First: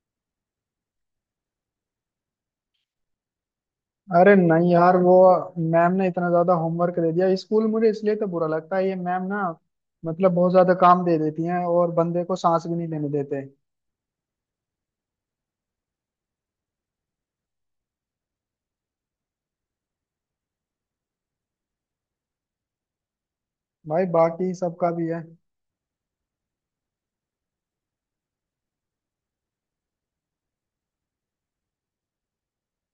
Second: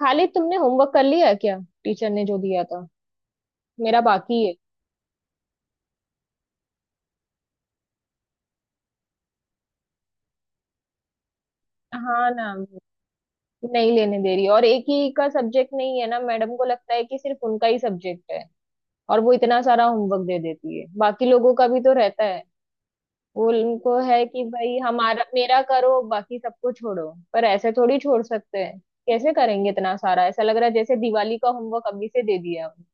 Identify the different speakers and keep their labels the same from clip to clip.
Speaker 1: खाली तुमने होमवर्क कर लिया है क्या? टीचर ने जो दिया था। मेरा
Speaker 2: अरे
Speaker 1: बाकी है।
Speaker 2: नहीं यार वो मैम ने इतना ज्यादा होमवर्क दे दिया स्कूल मुझे इसलिए तो बुरा लगता है ये मैम ना। मतलब बहुत ज्यादा काम दे देती हैं और बंदे
Speaker 1: हाँ
Speaker 2: को
Speaker 1: ना।
Speaker 2: सांस भी नहीं लेने देते।
Speaker 1: नहीं लेने दे रही, और एक ही का सब्जेक्ट नहीं है ना। मैडम को लगता है कि सिर्फ उनका ही सब्जेक्ट है। और वो इतना सारा होमवर्क दे देती है, बाकी लोगों का भी तो रहता है। वो उनको
Speaker 2: भाई
Speaker 1: है कि
Speaker 2: बाकी
Speaker 1: भाई
Speaker 2: सबका भी है।
Speaker 1: हमारा मेरा करो, बाकी सबको छोड़ो, पर ऐसे थोड़ी छोड़ सकते हैं। कैसे करेंगे इतना सारा? ऐसा लग रहा है जैसे दिवाली का होमवर्क अभी से दे दिया है।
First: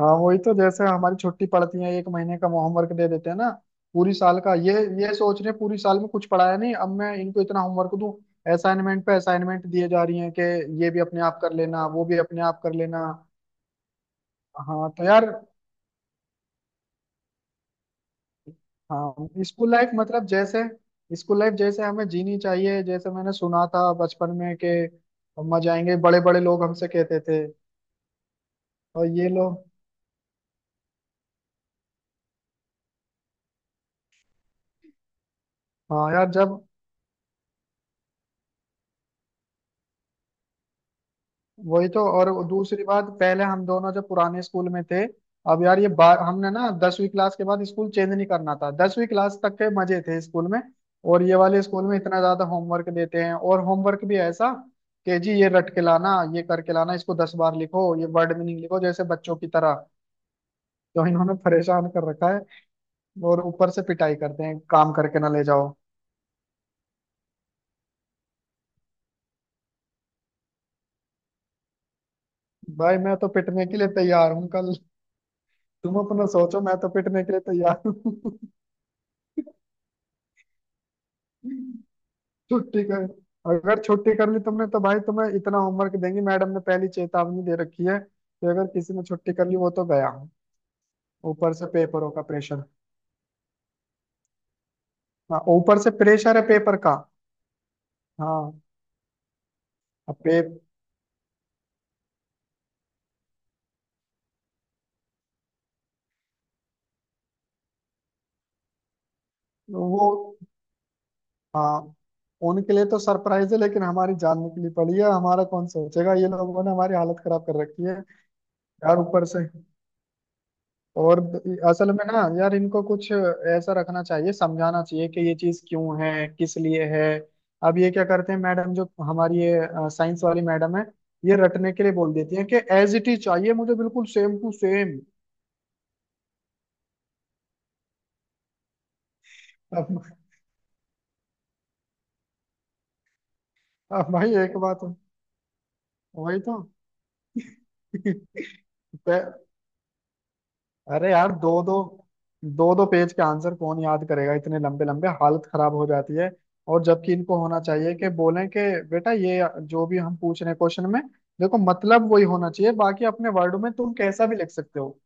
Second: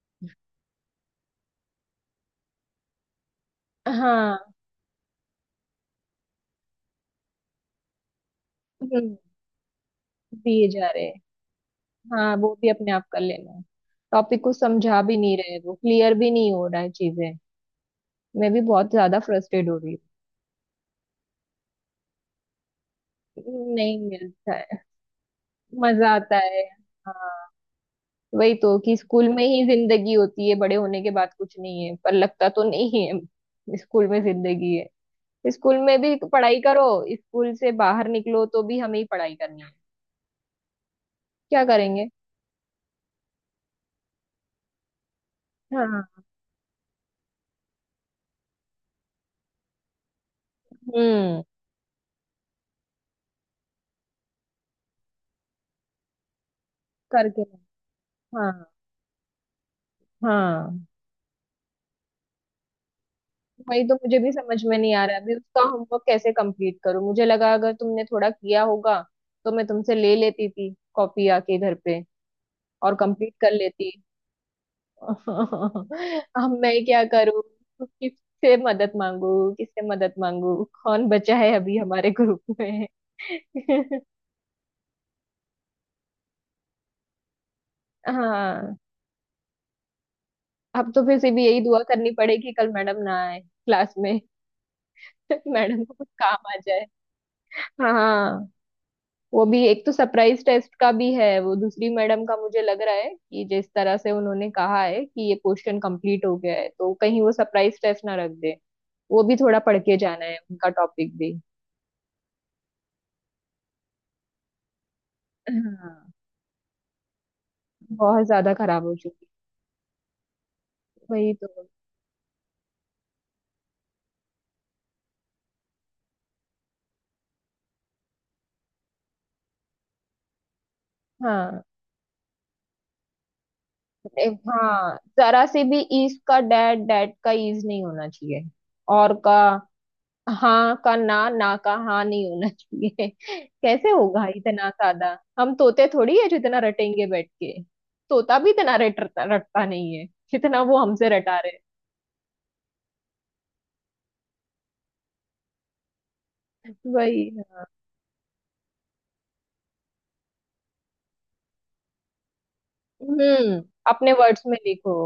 Speaker 2: हाँ वही तो जैसे हमारी छुट्टी पड़ती है एक महीने का होमवर्क दे देते हैं ना। पूरी
Speaker 1: हाँ।
Speaker 2: साल का। ये सोच रहे हैं पूरी साल में कुछ पढ़ाया नहीं अब मैं इनको इतना होमवर्क दूं। असाइनमेंट पे
Speaker 1: हम्म,
Speaker 2: असाइनमेंट दिए जा रही हैं कि
Speaker 1: दिए जा
Speaker 2: ये भी
Speaker 1: रहे हैं।
Speaker 2: अपने आप कर लेना वो भी
Speaker 1: हाँ,
Speaker 2: अपने
Speaker 1: वो
Speaker 2: आप
Speaker 1: भी
Speaker 2: कर
Speaker 1: अपने आप
Speaker 2: लेना।
Speaker 1: कर लेना है। टॉपिक को
Speaker 2: हाँ
Speaker 1: समझा
Speaker 2: तो
Speaker 1: भी
Speaker 2: यार।
Speaker 1: नहीं रहे, वो क्लियर भी नहीं हो रहा है चीजें। मैं भी बहुत ज्यादा
Speaker 2: हाँ
Speaker 1: फ्रस्ट्रेट
Speaker 2: स्कूल
Speaker 1: हो
Speaker 2: लाइफ
Speaker 1: रही हूँ।
Speaker 2: मतलब जैसे स्कूल लाइफ जैसे हमें जीनी चाहिए जैसे मैंने सुना था
Speaker 1: नहीं
Speaker 2: बचपन में
Speaker 1: मिलता
Speaker 2: कि
Speaker 1: है।
Speaker 2: हम मजा आएंगे
Speaker 1: मजा
Speaker 2: बड़े
Speaker 1: आता
Speaker 2: बड़े
Speaker 1: है।
Speaker 2: लोग हमसे कहते थे।
Speaker 1: हाँ, वही तो कि
Speaker 2: और ये
Speaker 1: स्कूल में ही
Speaker 2: लोग।
Speaker 1: जिंदगी होती है, बड़े होने के बाद कुछ नहीं है, पर लगता तो नहीं है स्कूल में जिंदगी है। स्कूल में
Speaker 2: हाँ
Speaker 1: भी
Speaker 2: यार
Speaker 1: पढ़ाई
Speaker 2: जब
Speaker 1: करो, स्कूल से बाहर निकलो तो भी हमें ही पढ़ाई करनी है। क्या
Speaker 2: वही तो
Speaker 1: करेंगे?
Speaker 2: और दूसरी बात पहले हम दोनों जब पुराने स्कूल में थे। अब यार ये बार
Speaker 1: हाँ।
Speaker 2: हमने ना 10वीं क्लास के बाद स्कूल चेंज नहीं करना था 10वीं क्लास तक के मजे थे स्कूल में। और ये
Speaker 1: हम्म।
Speaker 2: वाले स्कूल में इतना ज्यादा होमवर्क देते हैं और होमवर्क भी ऐसा कि जी ये रट के लाना ये करके लाना इसको दस
Speaker 1: करके।
Speaker 2: बार लिखो ये वर्ड
Speaker 1: हाँ।
Speaker 2: मीनिंग लिखो जैसे बच्चों की तरह।
Speaker 1: हाँ।
Speaker 2: तो इन्होंने परेशान कर रखा है और ऊपर
Speaker 1: वही
Speaker 2: से
Speaker 1: तो,
Speaker 2: पिटाई
Speaker 1: मुझे भी
Speaker 2: करते
Speaker 1: समझ
Speaker 2: हैं
Speaker 1: में नहीं
Speaker 2: काम
Speaker 1: आ रहा
Speaker 2: करके
Speaker 1: है
Speaker 2: ना
Speaker 1: अभी
Speaker 2: ले
Speaker 1: उसका
Speaker 2: जाओ।
Speaker 1: होमवर्क कैसे कंप्लीट करूं। मुझे लगा अगर तुमने थोड़ा किया होगा तो मैं तुमसे ले लेती थी कॉपी आके घर पे। और
Speaker 2: भाई मैं तो
Speaker 1: कंप्लीट कर
Speaker 2: पिटने के लिए
Speaker 1: लेती।
Speaker 2: तैयार हूँ कल। तुम अपना
Speaker 1: अब
Speaker 2: सोचो
Speaker 1: मैं
Speaker 2: मैं तो
Speaker 1: क्या
Speaker 2: पिटने के
Speaker 1: करूं?
Speaker 2: लिए तैयार हूँ।
Speaker 1: किससे मदद मांगू? किससे मदद मांगू? कौन बचा है अभी हमारे ग्रुप
Speaker 2: छुट्टी
Speaker 1: में?
Speaker 2: कर। अगर छुट्टी कर ली तुमने तो भाई तुम्हें इतना होमवर्क देंगी मैडम ने पहली चेतावनी दे रखी है कि अगर
Speaker 1: हाँ,
Speaker 2: किसी ने छुट्टी कर ली वो तो गया।
Speaker 1: अब तो फिर से भी
Speaker 2: ऊपर
Speaker 1: यही
Speaker 2: से
Speaker 1: दुआ करनी
Speaker 2: पेपरों का
Speaker 1: पड़ेगी
Speaker 2: प्रेशर।
Speaker 1: कल मैडम ना आए क्लास में।
Speaker 2: हाँ ऊपर
Speaker 1: मैडम
Speaker 2: से
Speaker 1: को कुछ
Speaker 2: प्रेशर है
Speaker 1: काम आ
Speaker 2: पेपर
Speaker 1: जाए।
Speaker 2: का।
Speaker 1: हाँ,
Speaker 2: हाँ।
Speaker 1: वो भी एक तो
Speaker 2: अब पे।
Speaker 1: सरप्राइज टेस्ट का भी है, वो दूसरी मैडम का। मुझे लग रहा है कि जिस तरह से उन्होंने कहा है कि ये क्वेश्चन कंप्लीट हो गया है, तो कहीं वो सरप्राइज टेस्ट ना रख दे। वो भी थोड़ा पढ़ के
Speaker 2: वो।
Speaker 1: जाना है उनका टॉपिक भी।
Speaker 2: हाँ उनके लिए तो सरप्राइज है लेकिन हमारी जान निकली पड़ी है हमारा कौन
Speaker 1: हाँ।
Speaker 2: सोचेगा ये लोगों ने हमारी हालत खराब कर रखी है।
Speaker 1: बहुत ज्यादा खराब हो
Speaker 2: यार ऊपर
Speaker 1: चुकी
Speaker 2: से
Speaker 1: है,
Speaker 2: और
Speaker 1: वही तो।
Speaker 2: असल में ना यार इनको कुछ ऐसा रखना चाहिए समझाना चाहिए कि ये चीज क्यों है किस लिए है। अब ये क्या करते हैं मैडम जो हमारी ये साइंस वाली मैडम है ये
Speaker 1: हाँ।
Speaker 2: रटने के लिए बोल देती है कि एज इट इज चाहिए मुझे बिल्कुल सेम टू
Speaker 1: हाँ,
Speaker 2: सेम।
Speaker 1: जरा से भी ईज का डैट, डैट का ईज नहीं होना चाहिए। और का।
Speaker 2: अब,
Speaker 1: हाँ का ना, ना का हाँ नहीं होना चाहिए। कैसे
Speaker 2: अब
Speaker 1: होगा
Speaker 2: भाई एक
Speaker 1: इतना
Speaker 2: बात
Speaker 1: सादा? हम तोते थोड़ी है
Speaker 2: वही तो।
Speaker 1: जितना रटेंगे बैठ के। तोता भी इतना रट
Speaker 2: पै-
Speaker 1: रटता नहीं है जितना वो हमसे
Speaker 2: अरे यार
Speaker 1: रटा
Speaker 2: दो
Speaker 1: रहे
Speaker 2: दो दो दो पेज के आंसर कौन याद करेगा इतने लंबे लंबे हालत खराब हो जाती है।
Speaker 1: हैं।
Speaker 2: और जबकि
Speaker 1: वही।
Speaker 2: इनको होना चाहिए कि बोलें कि बेटा ये जो भी हम पूछ रहे हैं क्वेश्चन में देखो मतलब वही होना चाहिए बाकी अपने वर्ड
Speaker 1: हम्म
Speaker 2: में तुम
Speaker 1: अपने
Speaker 2: कैसा भी
Speaker 1: वर्ड्स
Speaker 2: लिख
Speaker 1: में
Speaker 2: सकते
Speaker 1: लिखो।
Speaker 2: हो।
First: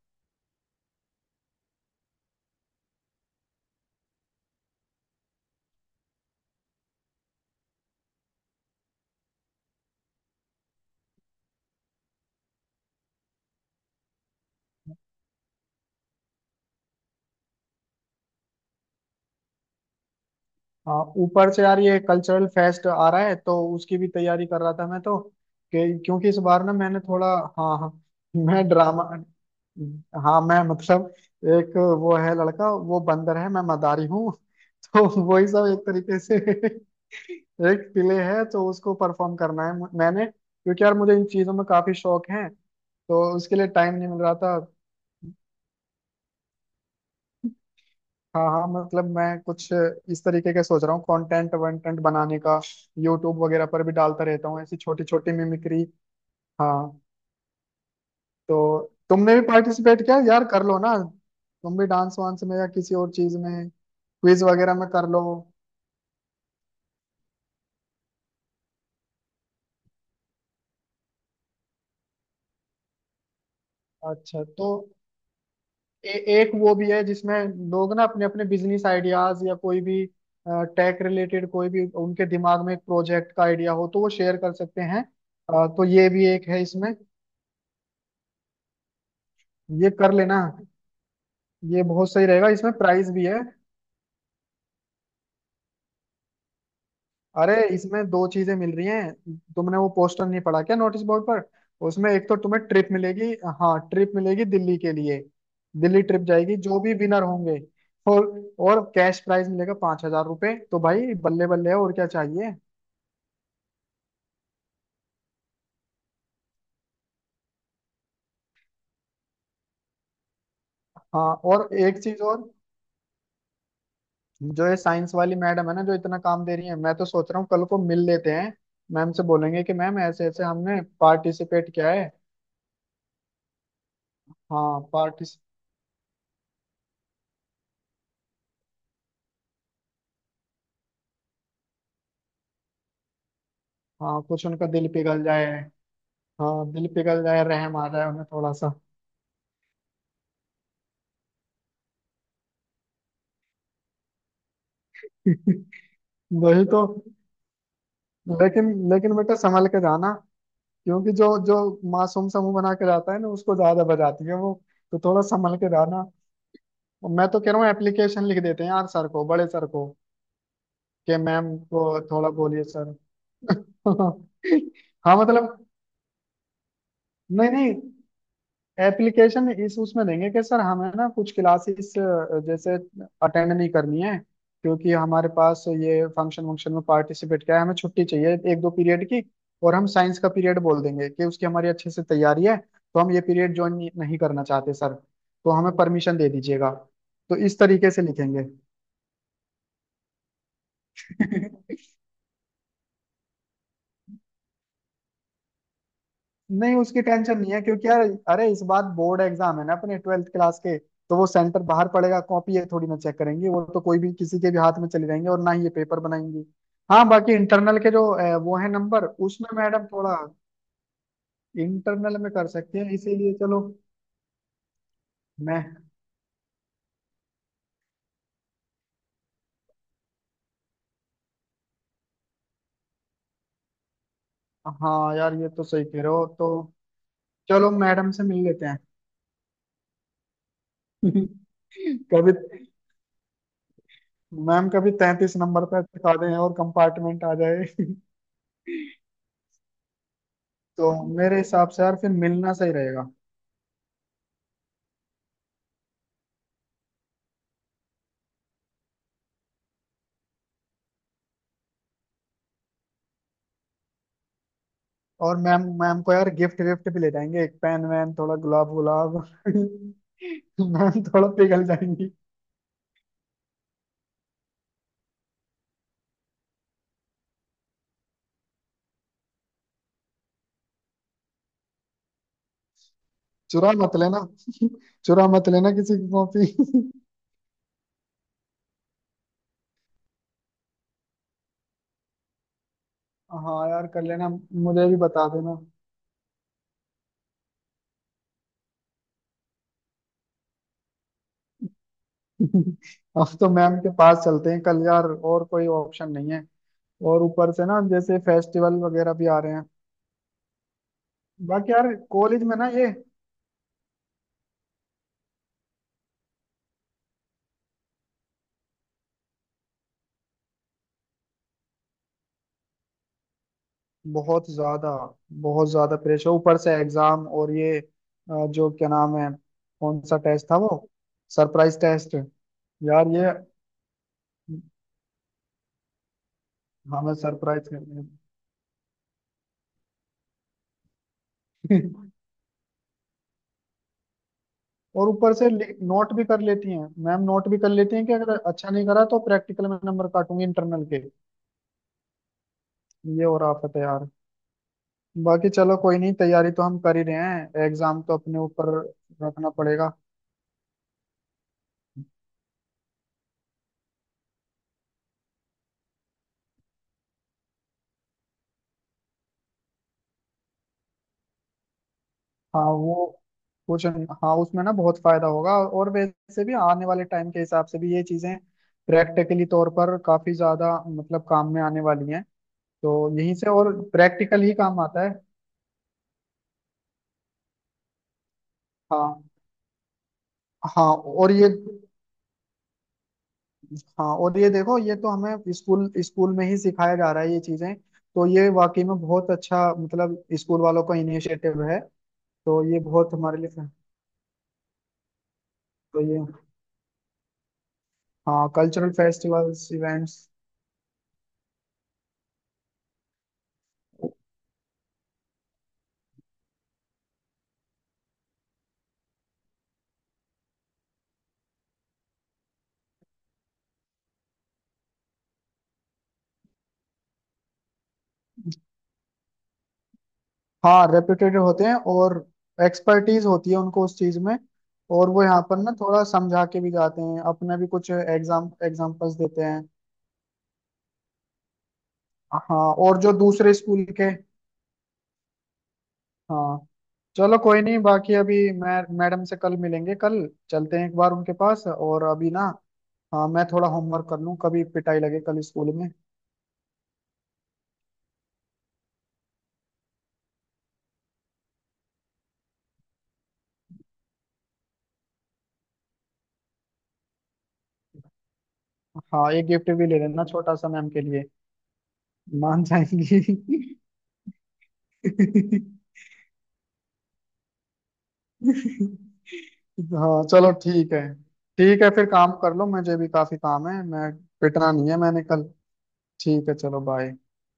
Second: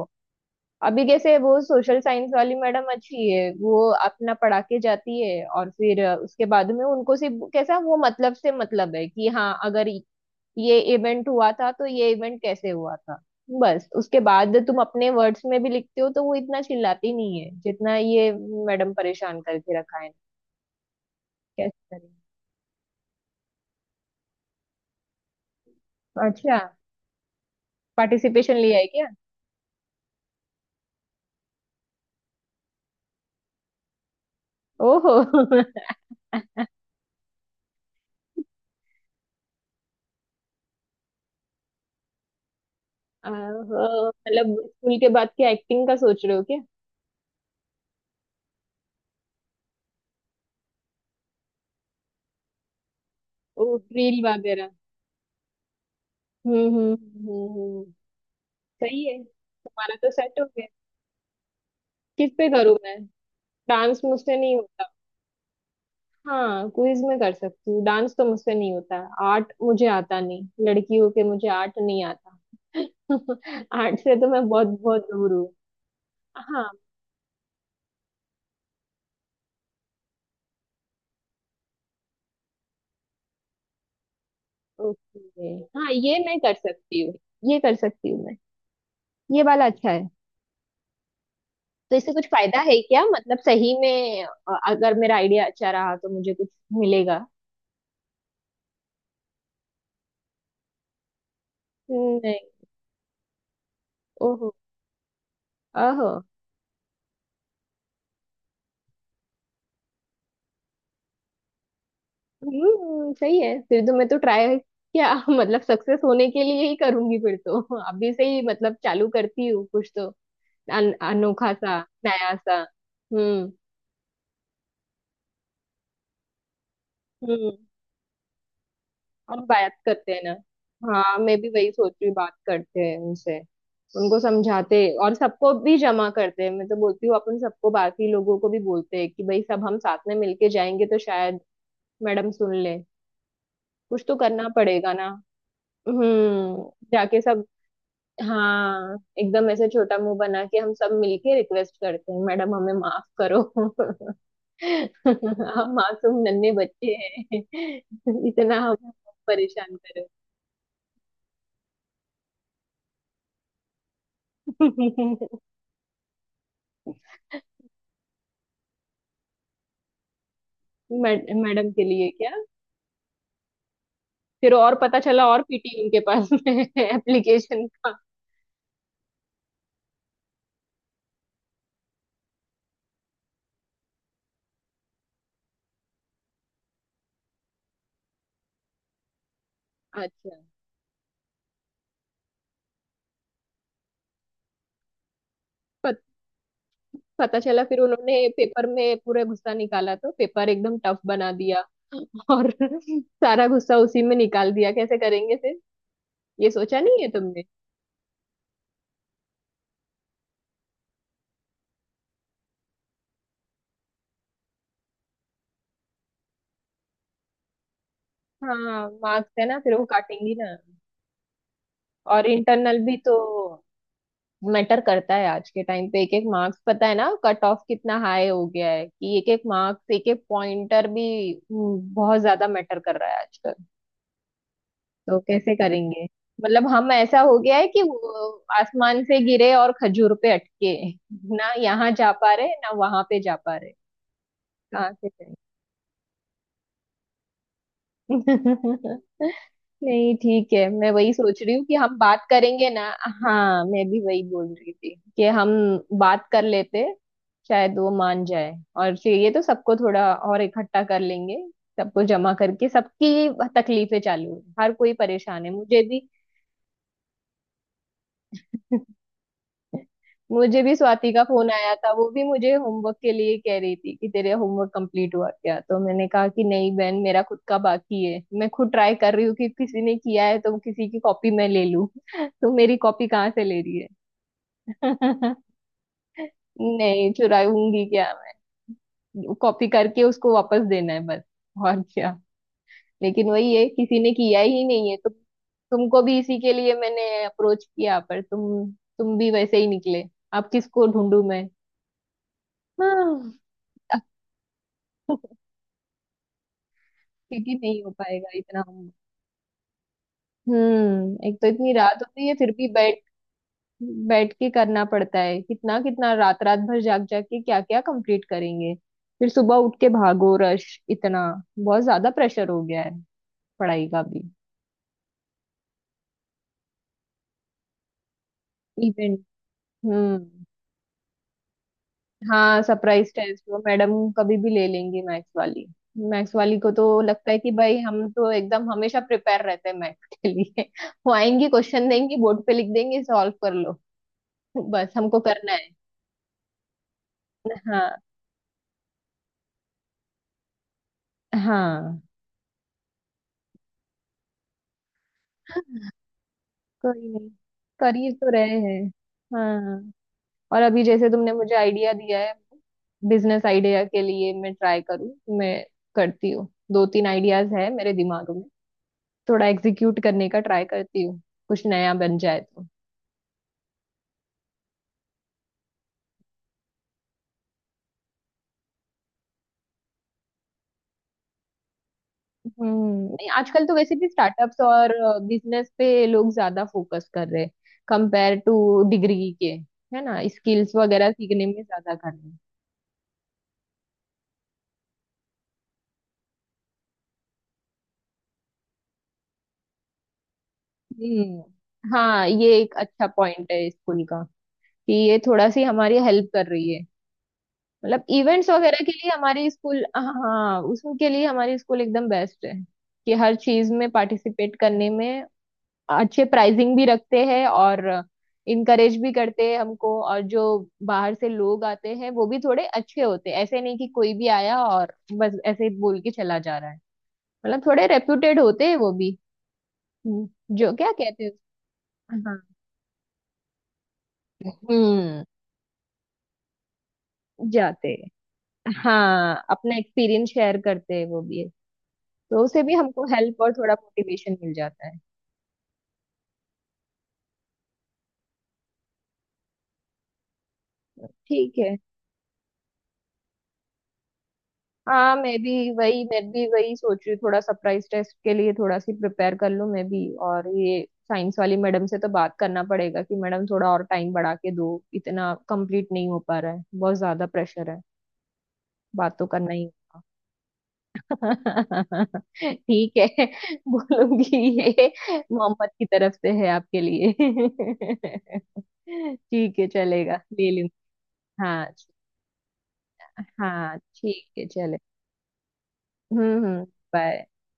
Speaker 1: अभी कैसे? वो सोशल साइंस वाली मैडम अच्छी है, वो अपना पढ़ा के जाती है, और फिर उसके बाद में उनको सिर्फ कैसा, वो मतलब से मतलब है कि हाँ अगर ये इवेंट हुआ था तो ये इवेंट कैसे हुआ था। बस उसके बाद तुम अपने वर्ड्स में भी लिखते हो तो वो इतना चिल्लाती नहीं है जितना ये मैडम परेशान करके रखा है।
Speaker 2: हाँ ऊपर से यार
Speaker 1: कैसे
Speaker 2: ये
Speaker 1: करें?
Speaker 2: कल्चरल फेस्ट आ रहा है तो उसकी भी तैयारी कर रहा था मैं तो क्योंकि इस
Speaker 1: अच्छा,
Speaker 2: बार ना मैंने थोड़ा हाँ हाँ
Speaker 1: पार्टिसिपेशन
Speaker 2: मैं
Speaker 1: लिया है
Speaker 2: ड्रामा
Speaker 1: क्या?
Speaker 2: हाँ मैं मतलब एक वो है लड़का वो बंदर है मैं मदारी हूँ। तो
Speaker 1: ओहो।
Speaker 2: वही सब एक तरीके से एक प्ले है तो उसको परफॉर्म करना है मैंने क्योंकि यार मुझे इन चीजों में काफी शौक है। तो उसके लिए टाइम नहीं
Speaker 1: आहो,
Speaker 2: मिल रहा
Speaker 1: मतलब
Speaker 2: था।
Speaker 1: स्कूल के बाद की एक्टिंग का सोच रहे हो क्या?
Speaker 2: हाँ हाँ मतलब मैं कुछ इस तरीके का सोच रहा हूँ कंटेंट वंटेंट बनाने का। यूट्यूब
Speaker 1: ओ,
Speaker 2: वगैरह पर भी
Speaker 1: रील
Speaker 2: डालता रहता हूँ
Speaker 1: वगैरह।
Speaker 2: ऐसी छोटी छोटी मिमिक्री।
Speaker 1: हम्म, हम्म।
Speaker 2: हाँ
Speaker 1: हम्म,
Speaker 2: तो
Speaker 1: सही है,
Speaker 2: तुमने भी
Speaker 1: तुम्हारा
Speaker 2: पार्टिसिपेट
Speaker 1: तो
Speaker 2: किया
Speaker 1: सेट हो
Speaker 2: यार कर
Speaker 1: गया।
Speaker 2: लो ना। तुम भी डांस
Speaker 1: किस
Speaker 2: वांस
Speaker 1: पे
Speaker 2: में या
Speaker 1: करूँ
Speaker 2: किसी
Speaker 1: मैं?
Speaker 2: और चीज में
Speaker 1: डांस मुझसे
Speaker 2: क्विज
Speaker 1: नहीं
Speaker 2: वगैरह
Speaker 1: होता।
Speaker 2: में कर लो।
Speaker 1: हाँ, क्विज में कर सकती हूँ। डांस तो मुझसे नहीं होता। आर्ट मुझे आता नहीं। लड़की हो के मुझे आर्ट नहीं आता। आर्ट से तो
Speaker 2: अच्छा
Speaker 1: मैं बहुत
Speaker 2: तो
Speaker 1: बहुत दूर हूँ।
Speaker 2: एक
Speaker 1: हाँ।
Speaker 2: वो भी है जिसमें लोग ना अपने अपने बिजनेस आइडियाज या कोई भी टेक रिलेटेड कोई भी उनके दिमाग में एक प्रोजेक्ट का आइडिया हो तो वो शेयर कर सकते हैं
Speaker 1: ओके।
Speaker 2: तो
Speaker 1: हाँ,
Speaker 2: ये
Speaker 1: ये
Speaker 2: भी
Speaker 1: मैं
Speaker 2: एक
Speaker 1: कर
Speaker 2: है इसमें।
Speaker 1: सकती हूँ। ये कर सकती हूँ मैं। ये वाला अच्छा
Speaker 2: ये
Speaker 1: है।
Speaker 2: कर लेना। ये
Speaker 1: तो
Speaker 2: बहुत
Speaker 1: इससे कुछ
Speaker 2: सही रहेगा
Speaker 1: फायदा
Speaker 2: इसमें
Speaker 1: है क्या?
Speaker 2: प्राइस भी
Speaker 1: मतलब
Speaker 2: है।
Speaker 1: सही में, अगर मेरा आइडिया अच्छा रहा तो मुझे कुछ मिलेगा?
Speaker 2: अरे इसमें दो चीजें मिल रही हैं। तुमने वो पोस्टर नहीं पढ़ा क्या नोटिस बोर्ड पर? उसमें एक तो
Speaker 1: नहीं।
Speaker 2: तुम्हें ट्रिप मिलेगी। हाँ ट्रिप मिलेगी
Speaker 1: ओहो।
Speaker 2: दिल्ली के लिए। दिल्ली
Speaker 1: ओहो।
Speaker 2: ट्रिप जाएगी जो भी विनर होंगे। और और कैश प्राइज मिलेगा 5,000 रुपये तो भाई बल्ले बल्ले है और क्या चाहिए।
Speaker 1: हम्म, सही है, फिर तो मैं तो ट्राई क्या मतलब सक्सेस होने के लिए ही करूंगी फिर तो। अभी से ही मतलब चालू करती हूँ कुछ तो।
Speaker 2: हाँ
Speaker 1: अनोखा
Speaker 2: और
Speaker 1: सा,
Speaker 2: एक चीज
Speaker 1: नया
Speaker 2: और।
Speaker 1: सा। हम्म।
Speaker 2: जो ये साइंस वाली मैडम है ना जो इतना काम दे रही है मैं तो सोच रहा हूँ
Speaker 1: हम्म।
Speaker 2: कल को मिल लेते हैं। मैम से
Speaker 1: हम
Speaker 2: बोलेंगे
Speaker 1: बात
Speaker 2: कि मैम
Speaker 1: करते हैं
Speaker 2: ऐसे
Speaker 1: ना।
Speaker 2: ऐसे हमने
Speaker 1: हाँ, मैं भी वही
Speaker 2: पार्टिसिपेट किया
Speaker 1: सोच रही
Speaker 2: है।
Speaker 1: हूँ, बात करते हैं उनसे। उनको
Speaker 2: हाँ
Speaker 1: समझाते हैं और
Speaker 2: पार्टिस
Speaker 1: सबको भी जमा करते हैं। मैं तो बोलती हूँ अपन सबको, बाकी लोगों को भी बोलते हैं कि भाई, सब हम साथ में मिलके जाएंगे तो शायद मैडम सुन ले। कुछ तो
Speaker 2: हाँ कुछ
Speaker 1: करना
Speaker 2: उनका दिल
Speaker 1: पड़ेगा ना।
Speaker 2: पिघल जाए। हाँ दिल
Speaker 1: जाके
Speaker 2: पिघल जाए
Speaker 1: सब।
Speaker 2: रहम आ जाए उन्हें थोड़ा सा।
Speaker 1: हाँ, एकदम ऐसे छोटा मुंह बना के हम सब मिलके रिक्वेस्ट करते हैं, मैडम हमें माफ करो। हम मासूम नन्हे
Speaker 2: वही तो।
Speaker 1: बच्चे हैं। इतना
Speaker 2: लेकिन
Speaker 1: हम
Speaker 2: लेकिन बेटा संभल
Speaker 1: परेशान
Speaker 2: के
Speaker 1: करो।
Speaker 2: जाना। क्योंकि जो जो मासूम समूह बना के जाता है ना उसको ज्यादा बजाती है वो। तो थोड़ा संभल के जाना। और मैं तो कह रहा हूँ एप्लीकेशन लिख देते हैं यार सर को बड़े सर को कि मैम
Speaker 1: मैडम
Speaker 2: को
Speaker 1: के लिए
Speaker 2: थोड़ा
Speaker 1: क्या?
Speaker 2: बोलिए सर।
Speaker 1: फिर और पता
Speaker 2: हाँ
Speaker 1: चला और
Speaker 2: मतलब
Speaker 1: पीटी उनके पास में है
Speaker 2: नहीं
Speaker 1: एप्लीकेशन
Speaker 2: नहीं
Speaker 1: का।
Speaker 2: एप्लीकेशन इस उसमें देंगे कि सर हमें ना कुछ क्लासेस जैसे अटेंड नहीं करनी है। क्योंकि हमारे पास ये फंक्शन वंक्शन में पार्टिसिपेट किया है हमें छुट्टी चाहिए एक दो पीरियड की। और हम साइंस का
Speaker 1: अच्छा।
Speaker 2: पीरियड बोल देंगे कि उसकी हमारी अच्छे से तैयारी है तो हम ये पीरियड ज्वाइन नहीं नहीं करना चाहते सर तो हमें
Speaker 1: पत,
Speaker 2: परमिशन दे दीजिएगा। तो
Speaker 1: पता
Speaker 2: इस
Speaker 1: चला फिर
Speaker 2: तरीके से
Speaker 1: उन्होंने
Speaker 2: लिखेंगे।
Speaker 1: पेपर में पूरा गुस्सा निकाला, तो पेपर एकदम टफ बना दिया। और सारा गुस्सा उसी में निकाल दिया। कैसे करेंगे फिर? ये
Speaker 2: नहीं
Speaker 1: सोचा नहीं
Speaker 2: उसकी
Speaker 1: है
Speaker 2: टेंशन
Speaker 1: तुमने?
Speaker 2: नहीं है क्योंकि यार अरे इस बार बोर्ड एग्जाम है ना अपने 12वीं क्लास के तो वो सेंटर बाहर पड़ेगा कॉपी ये थोड़ी ना चेक करेंगे वो तो कोई भी किसी के भी हाथ में चले जाएंगे और ना ही ये पेपर बनाएंगे। हाँ बाकी इंटरनल के जो
Speaker 1: हाँ,
Speaker 2: वो है नंबर
Speaker 1: मार्क्स है
Speaker 2: उसमें
Speaker 1: ना, फिर वो
Speaker 2: मैडम थोड़ा
Speaker 1: काटेंगी ना।
Speaker 2: इंटरनल
Speaker 1: और
Speaker 2: में कर
Speaker 1: इंटरनल
Speaker 2: सकती है
Speaker 1: भी तो
Speaker 2: इसीलिए चलो।
Speaker 1: मैटर करता है आज के टाइम
Speaker 2: मैं
Speaker 1: पे। एक एक मार्क्स पता है ना, कट ऑफ कितना हाई हो गया है कि एक एक मार्क्स, एक एक पॉइंटर भी। बहुत ज्यादा मैटर कर रहा है आजकल।
Speaker 2: हाँ
Speaker 1: तो
Speaker 2: यार ये
Speaker 1: कैसे
Speaker 2: तो सही कह
Speaker 1: करेंगे?
Speaker 2: रहे हो तो
Speaker 1: मतलब हम, ऐसा हो गया है
Speaker 2: चलो
Speaker 1: कि
Speaker 2: मैडम से
Speaker 1: वो
Speaker 2: मिल लेते हैं।
Speaker 1: आसमान से गिरे और खजूर पे अटके। ना यहाँ जा
Speaker 2: कभी
Speaker 1: पा रहे, ना वहां पे जा पा रहे।
Speaker 2: मैम कभी
Speaker 1: कहाँ से
Speaker 2: 33 नंबर पे अटका दें और कंपार्टमेंट आ जाए।
Speaker 1: करें? नहीं, ठीक है, मैं
Speaker 2: तो
Speaker 1: वही
Speaker 2: मेरे
Speaker 1: सोच रही हूँ
Speaker 2: हिसाब
Speaker 1: कि
Speaker 2: से यार
Speaker 1: हम
Speaker 2: फिर
Speaker 1: बात
Speaker 2: मिलना
Speaker 1: करेंगे
Speaker 2: सही
Speaker 1: ना।
Speaker 2: रहेगा।
Speaker 1: हाँ, मैं भी वही बोल रही थी कि हम बात कर लेते, शायद वो मान जाए, और फिर ये तो सबको थोड़ा और इकट्ठा कर लेंगे, सबको जमा करके सबकी तकलीफें चालू हैं, हर कोई
Speaker 2: और
Speaker 1: परेशान है,
Speaker 2: मैम
Speaker 1: मुझे
Speaker 2: मैम
Speaker 1: भी।
Speaker 2: को यार गिफ्ट विफ्ट भी ले जाएंगे एक पेन वैन थोड़ा गुलाब गुलाब।
Speaker 1: मुझे भी
Speaker 2: मैम
Speaker 1: स्वाति का
Speaker 2: थोड़ा
Speaker 1: फोन
Speaker 2: पिघल
Speaker 1: आया था, वो
Speaker 2: जाएंगी।
Speaker 1: भी मुझे होमवर्क के लिए कह रही थी कि तेरे होमवर्क कंप्लीट हुआ क्या, तो मैंने कहा कि नहीं बहन, मेरा खुद का बाकी है, मैं खुद ट्राई कर रही हूँ कि किसी ने किया है तो किसी की कॉपी मैं ले लूँ। तो मेरी कॉपी कहाँ से ले
Speaker 2: चुरा
Speaker 1: रही है।
Speaker 2: मत लेना। चुरा मत लेना किसी की कॉपी।
Speaker 1: नहीं, चुराऊंगी क्या? मैं कॉपी करके उसको वापस देना है बस। और क्या? लेकिन वही है,
Speaker 2: हाँ यार
Speaker 1: किसी
Speaker 2: कर
Speaker 1: ने
Speaker 2: लेना
Speaker 1: किया ही
Speaker 2: मुझे
Speaker 1: नहीं है।
Speaker 2: भी
Speaker 1: तुम,
Speaker 2: बता देना।
Speaker 1: तुमको भी इसी के लिए मैंने अप्रोच किया, पर तुम भी वैसे ही निकले। अब किसको ढूंढूं मैं? हाँ।
Speaker 2: अब तो मैम के पास चलते हैं कल यार। और कोई ऑप्शन नहीं है। और ऊपर
Speaker 1: क्योंकि
Speaker 2: से ना
Speaker 1: नहीं हो
Speaker 2: जैसे
Speaker 1: पाएगा इतना
Speaker 2: फेस्टिवल
Speaker 1: हम।
Speaker 2: वगैरह भी आ रहे हैं।
Speaker 1: हम्म, एक तो इतनी
Speaker 2: बाकी यार
Speaker 1: रात होती है,
Speaker 2: कॉलेज
Speaker 1: फिर
Speaker 2: में
Speaker 1: भी
Speaker 2: ना ये।
Speaker 1: बैठ बैठ के करना पड़ता है, कितना कितना रात रात भर जाग जाग के क्या क्या कंप्लीट करेंगे। फिर सुबह उठ के भागो, रश इतना। बहुत ज्यादा प्रेशर हो गया है पढ़ाई का भी।
Speaker 2: बहुत ज्यादा। बहुत ज्यादा प्रेशर ऊपर से एग्जाम और ये जो क्या नाम
Speaker 1: इवेंट।
Speaker 2: है। कौन सा
Speaker 1: हम्म।
Speaker 2: टेस्ट था वो। Surprise test.
Speaker 1: हाँ,
Speaker 2: यार
Speaker 1: सरप्राइज
Speaker 2: ये
Speaker 1: टेस्ट वो मैडम कभी भी ले लेंगी, मैथ्स वाली। मैथ्स वाली को तो
Speaker 2: हमें
Speaker 1: लगता है कि
Speaker 2: सरप्राइज
Speaker 1: भाई
Speaker 2: करने
Speaker 1: हम तो एकदम हमेशा प्रिपेयर रहते हैं मैथ्स के लिए। वो आएंगी, क्वेश्चन
Speaker 2: हैं।
Speaker 1: देंगी, बोर्ड पे लिख देंगे, सॉल्व कर लो। बस
Speaker 2: और
Speaker 1: हमको
Speaker 2: ऊपर से
Speaker 1: करना है।
Speaker 2: नोट भी कर लेती हैं मैम नोट भी कर
Speaker 1: हाँ,
Speaker 2: लेती हैं कि अगर अच्छा नहीं करा तो प्रैक्टिकल में नंबर काटूंगी इंटरनल के।
Speaker 1: हाँ,
Speaker 2: ये और आफत है यार। बाकी चलो कोई नहीं तैयारी तो हम कर ही
Speaker 1: कोई
Speaker 2: रहे
Speaker 1: नहीं,
Speaker 2: हैं
Speaker 1: कर
Speaker 2: एग्जाम
Speaker 1: ही
Speaker 2: तो
Speaker 1: तो
Speaker 2: अपने
Speaker 1: रहे
Speaker 2: ऊपर
Speaker 1: हैं। हाँ,
Speaker 2: रखना
Speaker 1: हाँ।
Speaker 2: पड़ेगा।
Speaker 1: और अभी जैसे तुमने मुझे आइडिया दिया है बिजनेस आइडिया के लिए, मैं ट्राई करूँ। मैं करती हूँ, दो तीन आइडियाज है मेरे दिमाग में, थोड़ा एग्जीक्यूट करने का ट्राई करती हूँ, कुछ नया बन जाए
Speaker 2: हाँ
Speaker 1: तो।
Speaker 2: वो कुछ हाँ उसमें ना बहुत फायदा होगा और वैसे भी आने वाले टाइम के हिसाब से भी ये चीजें प्रैक्टिकली तौर पर काफी ज्यादा मतलब काम में आने वाली हैं।
Speaker 1: हम्म।
Speaker 2: तो
Speaker 1: नहीं,
Speaker 2: यहीं से
Speaker 1: आजकल
Speaker 2: और
Speaker 1: तो वैसे भी
Speaker 2: प्रैक्टिकल ही
Speaker 1: स्टार्टअप्स
Speaker 2: काम
Speaker 1: और
Speaker 2: आता है।
Speaker 1: बिजनेस पे लोग ज्यादा फोकस कर रहे हैं, कंपेयर टू
Speaker 2: हाँ
Speaker 1: डिग्री के, है ना? स्किल्स
Speaker 2: हाँ
Speaker 1: वगैरह सीखने में ज्यादा कर रहे हैं।
Speaker 2: और ये देखो ये तो हमें स्कूल स्कूल में ही सिखाया जा रहा है ये चीजें तो ये वाकई में बहुत अच्छा मतलब स्कूल वालों का इनिशिएटिव है।
Speaker 1: हम्म। हाँ, ये
Speaker 2: तो
Speaker 1: एक
Speaker 2: ये
Speaker 1: अच्छा
Speaker 2: बहुत हमारे लिए।
Speaker 1: पॉइंट है स्कूल का कि ये थोड़ा सी हमारी
Speaker 2: तो ये।
Speaker 1: हेल्प कर रही है। मतलब इवेंट्स
Speaker 2: हाँ
Speaker 1: वगैरह
Speaker 2: कल्चरल
Speaker 1: के लिए हमारी
Speaker 2: फेस्टिवल्स
Speaker 1: स्कूल,
Speaker 2: इवेंट्स।
Speaker 1: हाँ, उसके लिए हमारी स्कूल एकदम बेस्ट है। कि हर चीज में पार्टिसिपेट करने में अच्छे प्राइजिंग भी रखते हैं, और इनकरेज भी करते हैं हमको। और जो बाहर से लोग आते हैं वो भी थोड़े अच्छे होते हैं, ऐसे नहीं कि कोई भी आया और बस ऐसे ही बोल के चला जा रहा है। मतलब थोड़े रेप्यूटेड होते हैं वो भी। हम्म, जो
Speaker 2: हाँ
Speaker 1: क्या कहते हैं।
Speaker 2: रेप्यूटेड होते हैं और
Speaker 1: हाँ।
Speaker 2: एक्सपर्टीज होती है उनको उस चीज में। और वो
Speaker 1: हम्म
Speaker 2: यहाँ पर ना थोड़ा समझा के भी जाते हैं अपने भी कुछ
Speaker 1: जाते।
Speaker 2: एग्जाम्पल्स देते
Speaker 1: हाँ,
Speaker 2: हैं।
Speaker 1: अपना एक्सपीरियंस शेयर करते हैं वो भी है, तो
Speaker 2: हाँ
Speaker 1: उसे भी
Speaker 2: और
Speaker 1: हमको
Speaker 2: जो
Speaker 1: हेल्प और
Speaker 2: दूसरे
Speaker 1: थोड़ा
Speaker 2: स्कूल के।
Speaker 1: मोटिवेशन मिल जाता है।
Speaker 2: हाँ चलो कोई नहीं बाकी अभी मैं मैडम से कल मिलेंगे कल। चलते हैं एक बार उनके
Speaker 1: ठीक
Speaker 2: पास
Speaker 1: है।
Speaker 2: और अभी ना। हाँ मैं थोड़ा होमवर्क कर लूँ कभी पिटाई
Speaker 1: हाँ,
Speaker 2: लगे
Speaker 1: मैं
Speaker 2: कल
Speaker 1: भी
Speaker 2: स्कूल में।
Speaker 1: वही मैं भी वही सोच रही हूँ, थोड़ा सरप्राइज टेस्ट के लिए थोड़ा सी प्रिपेयर कर लूँ मैं भी। और ये साइंस वाली मैडम से तो बात करना पड़ेगा कि मैडम थोड़ा और टाइम बढ़ा के दो, इतना कंप्लीट नहीं हो पा रहा है, बहुत ज्यादा प्रेशर है। बात तो
Speaker 2: हाँ एक
Speaker 1: करना ही
Speaker 2: गिफ्ट भी ले
Speaker 1: है।
Speaker 2: लेना छोटा सा मैम के लिए। मान
Speaker 1: ठीक है।
Speaker 2: जाएंगी।
Speaker 1: बोलूंगी, ये मोहम्मद की तरफ से है आपके लिए। ठीक है, चलेगा,
Speaker 2: हाँ
Speaker 1: ले
Speaker 2: चलो
Speaker 1: लूंगी।
Speaker 2: ठीक है।
Speaker 1: हाँ।
Speaker 2: ठीक है फिर काम कर लो मुझे भी काफी काम है।
Speaker 1: हाँ,
Speaker 2: मैं
Speaker 1: ठीक है,
Speaker 2: पिटना
Speaker 1: चले।
Speaker 2: नहीं है मैंने कल।
Speaker 1: हम्म,
Speaker 2: ठीक है
Speaker 1: हम्म।
Speaker 2: चलो
Speaker 1: बाय।
Speaker 2: बाय।